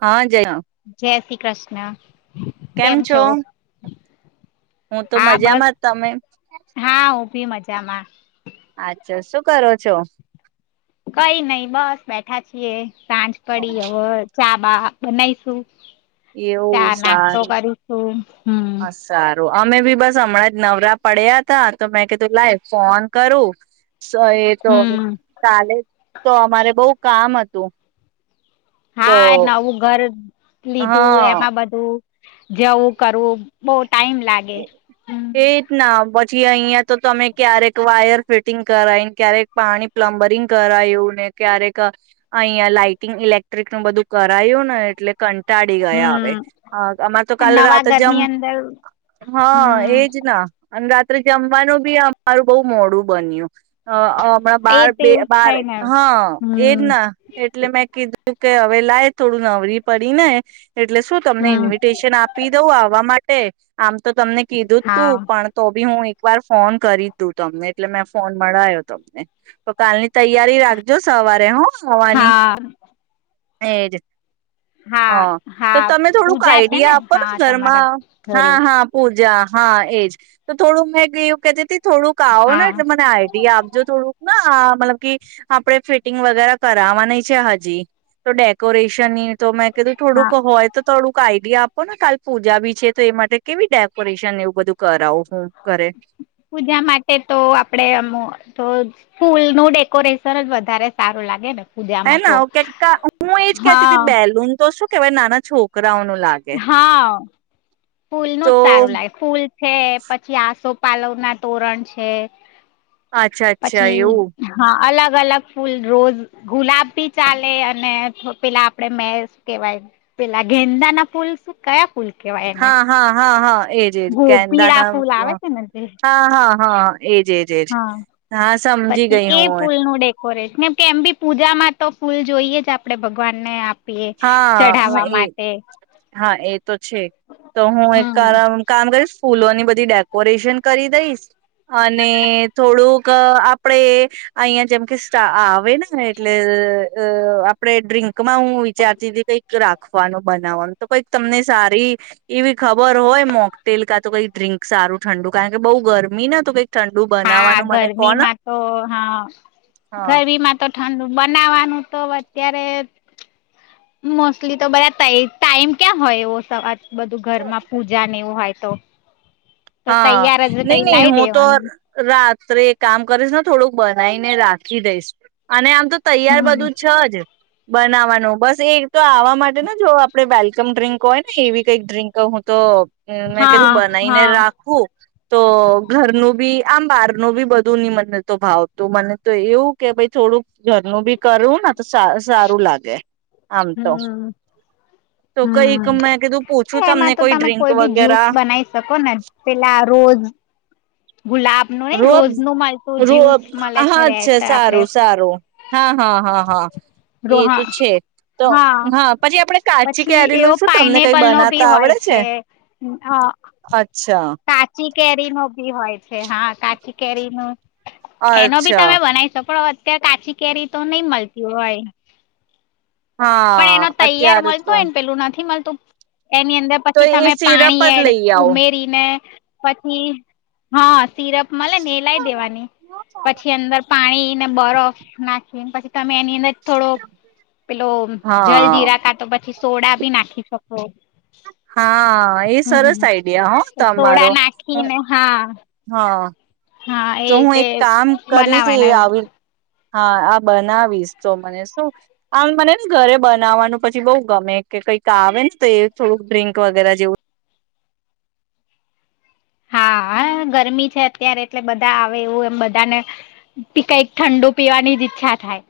હા જય જય શ્રી કૃષ્ણ કેમ છો હું તો હા બસ મજામાં જ તમે હા હું બી મજામાં શુ કરો છો કઈ નઈ બસ બેઠા છીએ સાંજ પડી હવે ચાબા બનાઈશું એવું ચા નાસ્તો સારું કરીશું હમ સારું અમે બી બસ હમણાં જ નવરા પડ્યા હતા તો મેં ક તું લાઈ ફોન કરું એ તો હવે હમ ચાલે તો અમારે બઉ કામ હતું તો હા નવું ઘર લીધું હા એમાં બધું. જેવું કરવું બવ એતના બ ચી અહિયાં તો તમે ક્યારેક વાયર ફિટિંગ કરાઈન ક્યારેક પાણી પ્લમ્બરિંગ કરાયું ને ક્યારેક અહિયાં લાાઈટિંગ ઇલેક્ટ્રિક નું બધું કરાયું ને એટલે કં ટાડી ગયા હવે હમ આમાં તો કાલ નવા રાત જેમ ઘરની અંદર હા હમ એજ ના. અને રાત્રે જમવાનું બી અમારું બહુ મોડું બન્યું. હમણાં એ બાર તો બે એવું જ બાર થાય ને હા એજ હમ ના એટલે મેં કીધ કે હવે લાય થોડું નવરી પડી ને. એટલે શું તમને હમ ઇન્વિટેશન આપી દઉં આવા મા ટે. આમ તો તમને કીધું જ હા તું પણ તો બી હું વાર ફોન કરી તું તમને એટલે મેં ફોન મળાયો તમને તો કાલની તૈયારી રાખજો સવારે હ. હા. હે જ હા હા પૂજા છે ને આઈડિયા આપો હા તમારા ઘરમાં ઘ હા હા પો. જ હા એજ તો થોડું મેં એવું કેતી તી. થોડુંક આવો ને હા એટલે મને આઈડીયા આપજો થોડુંક ના મતલબ કે આપડે ફિટિંગ વગેરે કરાવાની છે હજી તો ડેકોરેશની. તો મે કું થોડું હા કો હોય તો થોડું આઈડિયા આપો ને કાલ પૂજા બી છે. તો એ માટે કેવી ડેકોરેશન એવું બધું કરાવ છું. પૂજા માટે તો આપડે એમ. તો ફૂલનું ડેકોરેશન જ વધારે સારું લાગે ને. હે પૂજામાં ના તો એવુ કંઈકા હું એજ કેતી હતી હા બેલુન તો શું કેવાય નાના છોક હા ફૂલનું તો જ સારું લાગે ફૂલ છે પછી આસો પાલવ ના તોરણ છે. અચ્છા અચ્છા પછી એવું હા અલગ અલગ ફૂલ રોજ ગુલાબ ભી ચાલે અને પેલા આપડે મે કેવાય પેલા ગેંડાના ફૂલ શું કયા ફૂલ. કેવાય એને હા હા હા હા. એજ એજ ગો કેન્દાં પીળા ના ફૂલ આવે છે ને તે હા હા હા. એજ એજ એજ, હા હા સમજી પછી ગઈ એ હું ફૂલ નું ડેકોરેશન કેમ કે એમ બી પૂજામાં તો ફૂલ જોઈએ જ આપડે ભગવાનને આપ હા એ, હા એ તો છે તો હું હમ એકમ કામ કરીશ ફૂલોની બધી ડેકોરેશન કરી દઈશ અને થોડુંક આપડે અહીિયાં જેમ કે સા આવે ને એટલે અ અ આપણે ડ્રિંકમાં હું અત્યારથી કંઈક રાખવાનું બનાવવાનું તો કઈક તમને સારી એવી ખબર હોય મોકટેલ કા તો કઈ ડ્રિંક સારું ઠંડુ. કારણ કે બઉુ ગરમી ના તો કંઈક ઠં હા, ગરમીમાં તો હા હા. ગરમીમાં તો ઠંડુ બનાવવાનું તો અત્યારે મોસ્ટલી તો બધા ટાઇ ટાઈમ ક્યાં હોય એવો. બધું ઘરમાં પૂજા ને એવું હોય. તો. તો હા તૈયાર જ નહી કઈ નહી લાવી હું તો દેવાનું રાત ત્રે કામ કરીશ ને થોડુંક બનાવીને રાખી દઈશ અને આમ તો તૈયાર હમ બધું છે જ. બનાવાનું બસ એ તો આવા માટે ને જો આપડે વેલકમ ડ્ર્રીંક હોય ને એવી કંઈક ડ્ર્રીંક હું તો મેં હા કીધું બનાવીને હા રાખ તો ઘરનું બી આમ બહારનું બી બધું ની મને તો ભાવ તું મને તો એવું કે ભાઈ થોડુંક ઘરનું બી કરવું ને તો સા સારું લાગે. આમ તો હમ તો કઈક હમ મેં કીધું પૂછું તમને એમાં તો કોઈ તમે ડ્રિંક વગેરા એલા રોજ રોબ નું મળતું રો જ્યુસ મળે હા છે અચ્છા રેટ આપડે સારું સારું, હા હા હા હા એ રોહ તો છે તો હા પછી આપડે કાચી પછી એવો કેરીનું શું તમને કઈ પાઈનેપલ નો બી બનાતા હોય આવડે છે? અ અચ્છા. કાચી કેરી નો ભી હોય. હા કાચી કેરી નું એનો ભી અચ્છા તમે બનાવી શકો ત્યાં કાચી કેરી તો નહી મળતી હોય. પણ હા અત્યારે તો તો એની અંદર તો પછી એ તમે સિરપ પાણી જ એડ લઈ આવો ઉમેરી પછી, હા સિરપ મળે ને એ લાઈ દેવાની પછી અંદર પાણી ને બરફ નાખી પછી તમે એની અંદર થોડો પેલો જલ હા જીરા કા તો પછી સોડા બી નાખી શકો. હા એ સરસ આઈડિયા હો એક તોળ તમારો નાખીને, હા. હા હા એ તો હું રીતે એક કામ કરીશ એ બનાવાયને આવી હા આ બનાવીશ તો મને શું આમ મનેને ઘરે બનાવવાનું પછી બઉ ગમે કે કઈક આવે ને તો થોડુંક ડ્રિંક વગેરે જેવું હા ગરમી છે અત્યારે એટલે બધા આવે એવું એમ બધાને કઈક ઠંડુ પીવાની જ ઈચ્છા થાય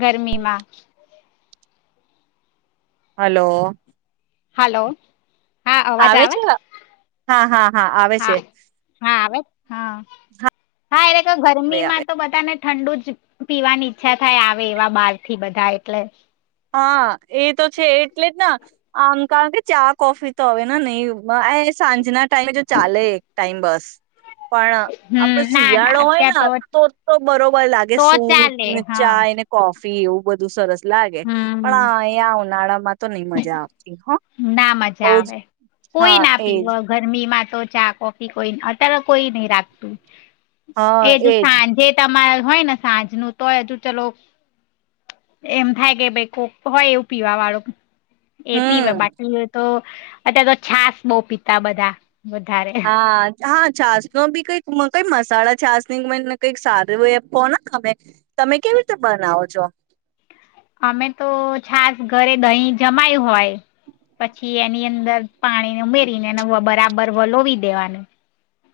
ગરમીમાં હલો હલો હા અવાજ આવે છે હા હા આવે હા છે હા આવે હા હા એ હવે આવે ગરમીમાં તો બધાને ઠંડુ જ પીવાની ઈચ્છા થાય આવે એવા બાર થી બધા એટલે હા એ તો છે એટલે જ ના આમ કારણ કે ચા કોફી તો હવે ને નહી એ સાંજના ટાઈમે જો ચાલે એક ટાઈમ બસ પણ હમ આપડો ના ના શિયાળો હોય અત્યાર ને તો તો બરોબર લાગે તો સૂપ ચાલે ને હા ચાય ને કોફ ફી એવું બધું સરસ લાગે પણ હમ એયા ઉનાળામાં તો નઈ મજા આવતી હ ના મજા બઉ જ આવે કોઈ હા ના એજ પીવા ગરમીમાં તો ચા કોફી કોઈ અત્યારે કોઈ નહી રાખતું હા એજું એજ સાંજે તમારે હોય ને સાંજ નું તોય હજુ ચલો એમ થાય કે ભાઈ કોક હોય એવું પીવા વાળું એ પીવા હમ બાકી હો તો અત્યારે તો છાસ બો પીતા બધા વધારે હા હા છાસ નો બી કઈક કઈ મસાલા છાસનીને કઈક સારું એ ને તમે તમે કેવી રીતે બનાવો છો અમે તો છાસ ઘરે દહીં જમાયું હોય પછી એની અંદર પાણીને ઉમેરીને એને બરાબર વલોવી દેવાનું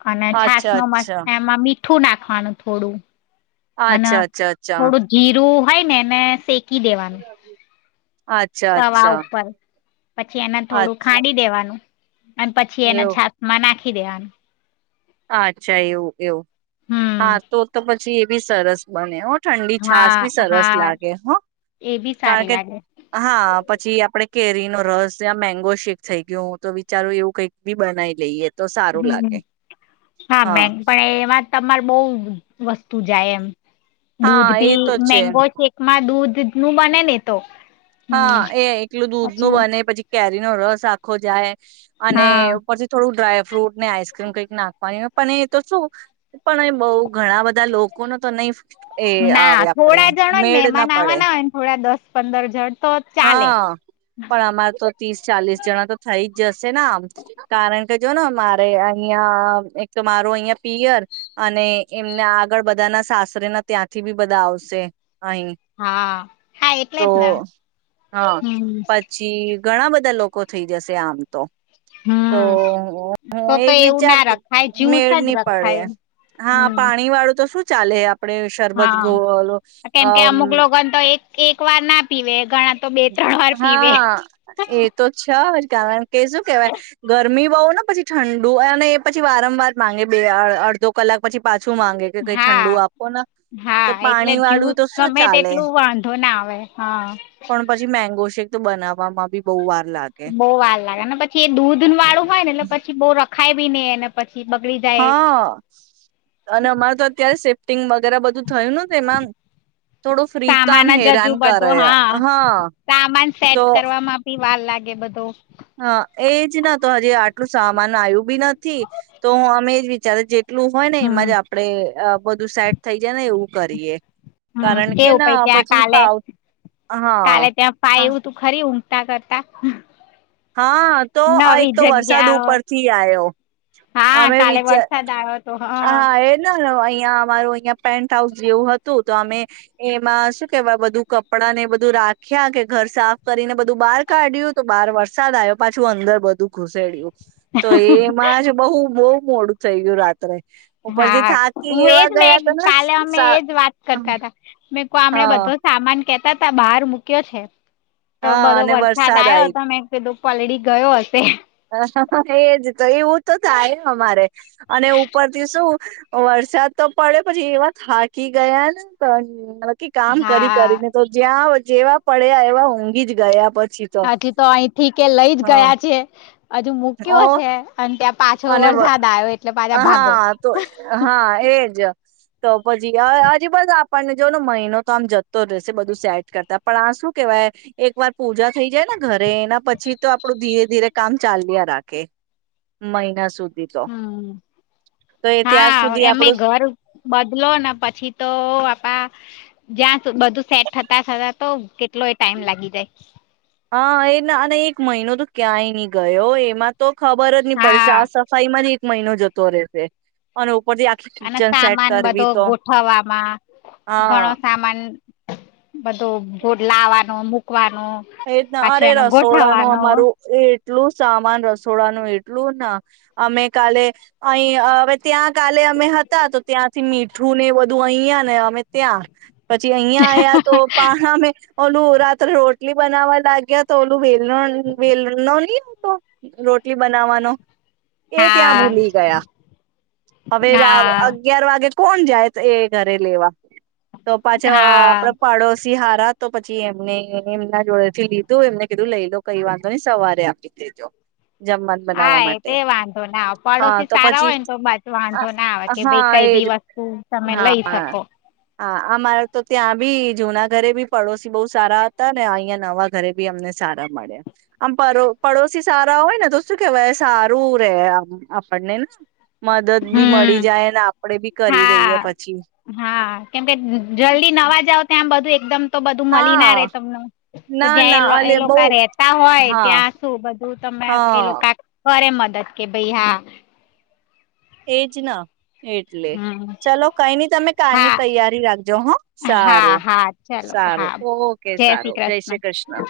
અને છાસ અચ્છા નો મત અચ્છા એમાં મીઠ મીઠુ નાખવાનું થોડું હના અચ્છા અચ્છા થોડું જીરું હોય ને એ ને સે કી દેવાનું અચ્છા તવા અચ્છા ઉપર પછી એને થોડું અચ્છા ખાંડી દેવાનું અને પછી એને એવું છાાસ માં ના ખીદન અચ્છા એવું એવું હમ હા તો તો પછી બી સરસ બને ઠંડી છાસ હા બી સરસ હા લાગે હો એ બી કારણ સારી કે લાગે હા પછી આપડે કેરી નો રસ મેંગો શેક થઈ ગયો હું તો વિચારું એવું કંઈક બી બનાવી લઈએ તો સારું હમ લાગે હા મે પણ એ વાત તમારે બહુ વસ્તુ જાય એમ હા દૂધ એ ભી તો છે મેંગો સેકમાં દૂધ દુધ નું મને નને તો હમ હા એ એકલું દૂધ નું પછી બને પછી કેરી નો રસ આખો જાય અને હા ઉપર થી થોડુંક ડ્રાય ફ્રૂટ ને આઈસ એમ કંઈક નાખવાની હોય પણ એ તો શું પણ બહુ ઘણા બધા લોકો ન તો નહીં ના થોડા જણને ના મહેમાન પડે આવાના હોય ને થોડા દસ-પંદર જણ તો ચાલે હા પણ અમારે તો ત્રીસ-ચાલીસ જણા તો થાય થઈ જ જશે ને આમ કારણ કે જો ને મારે અહિયાં એક મારો અહિયાં પિયર અને એમને આગળ બધા ના સાસરેના ત્યાંથી બી બધા આવશે. અહી હા હા એટલે તો જ ને હા હમ પછી ઘણા બધા લોકો થઈ જશે આમ તો તો હમ હું તો તો એજ એવું ના વિચારતી રખાય મેળ જ્યુસ જ ની પડે રખાય હા હમ પાણી વાળું તો શું ચાલે ‌આપ આપડે શરબત હા ગોવાલો અ કેમ કે અમુક લોકોને તો એક એક વાર ના પીવે ઘણા તો બે ત્રણ વાર પીવે હા એ તો છે. કારણ કે શું કહેવાય ગરમી બહુ ને પછી ઠંડુ અને એ પછી વારંવાર માંગે બે અડધો કલાક પછી પાછુ. હા તો હા એટલે પાણી વાળું જુસ તો શું ગમે ચાલે તેટલું વાંધો ના આવે હા પણ પછી મેંગો શેક તો બનાવવામાં ભી બહુ વાર લાગે બો વાર લાગે ને પછી એ દૂધ દૂધવાળો હોય ને પછી ખાઈ બી ને એને પછી બગડી જાય હા, અને અમારે તો અત્યારે ટિંગ્ બધું થયું ને, તેમાં થોડું ફ્રીજ તો આમ સામાન જ હજુ હેરાન બધો કરે, હા, સામાન સેટ તો કરવામાં બી વાર લાગે. બધો હા, એજ, ના તો હજી આટલું સામાન આવ્યું બી નથી, તો હું અમેજ વિચારે જે એટલું હોય ને, હમ એમાં જ આપણે અ બધું સેટ થઈ જાય ને, એવું કરીએ. હમ, કારણ કે કેવું પણ ના ત્યાં પછી ફાવ કાલે-કાલે ત્યાં હા ફાઈવું તું ખરી કરતા, કરતા. હા, તો આ એક નવી તો વરસાદ જગ્યા ઉપરથી આવ્યો. હા અમે કાલે વિચાર. હ, વરસાદ આવ્યો હતો હા, હ એ ન અહિયાં અમારું અહિયાં પેન્ટ હાઉસ જેવું હતું, તો અમે એમાં શું કહેવાય, બધું કપડા ને બધું રાખ્યા કે ઘર સાફ કરીને બધું બહાર કાઢ્યું, તો બહાર વરસાદ આવ્યો, પાછું અંદર બધું ઘુસેડિયું. તો એમાં જ તો બહુ મોડું થઈ ગયું રાત્રે ઉપરથી હા, થાકી હું એજ એવા ગયા મેં તો ને કલે અમે સા- એજ વાત કરતા હતા. મે આપણે હા બધો સામાન કેતા હતા બહાર મૂક્યો છે. તો હા બધો અને વરસાદ આવ્યો આઈ હતો મેં કીધું ઓલરેડી ગયો હશે. એજ એવું તો થાય અમારે અને ઉપરથી શું વરસાદ તો પડે પછી એવા થાકી ગયા ને કે કામ કરી હા કરીને તો જ્યાં જેવા પડ્યા, એવા ઊંઘી જ ગયા પછી. હાજી તો અહીથી કે લઈ જ હા ગયા છે. હજુ ઓ મૂક્યો છે, અને ત્યાં પાછો અને વરસાદ આવ્યો એટલે પાછા ભાગો. હા તો હા એજ તો પછી હજી બધ આપણને જો ને મહિનો તો આમ જતો જ રહેશે બધું સેટ કરતા. પણ આ શું કેવાય એક વાર પૂજા થઈ જાય ને ઘરે એ પછી તો આપડું ધીરે ધીરે કામ ચાલ રહ્યા રાખે મહિના સુધી તો હમ. તો એ ત્યાર હા, સુધી એમે આપડું ઘર બદલો ને પછી તો બાપા જ્યાં બધું સેટ થતા થતા તો કેટલો એ ટાઈમ લાગી જાય. હા, એ અને એક મહિનો તો ક્યાંય નહી ગયો. એમાં તો ખબર જ નહી પડશે હા. સફાઈ માં જ મહિનો જતો રહેશે અને ઉપરથી આખી અને કિચન સેટ સામાન કરવી બધો તો ગોઠવવામાં ઘણો હા સામાન બધો ભટ લાવવાનો મકવાનો એ રીતના અરે રસોડા ન અમારું એ એટલું સામાન રસોડાનું એટલું ના અમે કાલે અહી હવે ત્યાં કાલે અમે હતા તો ત્યાંથી મીઠું નેું તું અહીંયા ને અમે ત્યાં પછી અહં આવયા તો પાણામે ઓલ રાત્રે રોટ ટલી બનાવવા લાગ્યા તો ઓલું વલ વેલનાની રોટલી બનાવાનો એ ત્યાં હા ભૂલી ગયા હવે હા અગિયાર વાગે કોણ જાય એ ઘરે લેવા તો પાછો હા આપડે પાડોશ સિહારા તો પછી એમને એમના જોડે થી લીધું એમને કીધું લઈ લો કઈ વાંધો નઈ સવારે આપી દેજો જમવાનું હા બનાવવા એ તે માટે વાંધો ના આવે હા પડોશી તો સારા પછી હોય ને તો બાજુ વાંધો આ- ના આવે કે હા ભાઈ કઈ એજ બી વસ્તુ તમે લઈ હા શકો હા આ મારે તો ત્યાં બી જુના ઘરે બી પડોશી બહ સારા હતા ને અહિયાં નવા ઘરે બી અમને સારા મળ્યા આમ પડોશી સારા હોય ને તો શું કેવાય સારું રેહ આપણને મદદ બી મળી હમ જાય ને આપડે બી કરી દઈએ હા પછી હા તમ તો બધું મળી ના રે હા તમને તો ના ના જ્યાં એ અલે બઉ લોકો રેતા હોય હા ત્યાં શું બધું તમે એ હા લોકો કરે દદ કે ભાઈ હા એજ ના એટલે હમ ચલો કઈ નની તમે કની હા તૈયારી રાખજો હા હા સારું હા ચલો સારું હા ઓકે સારું જય શ્રી કૃષ્ણ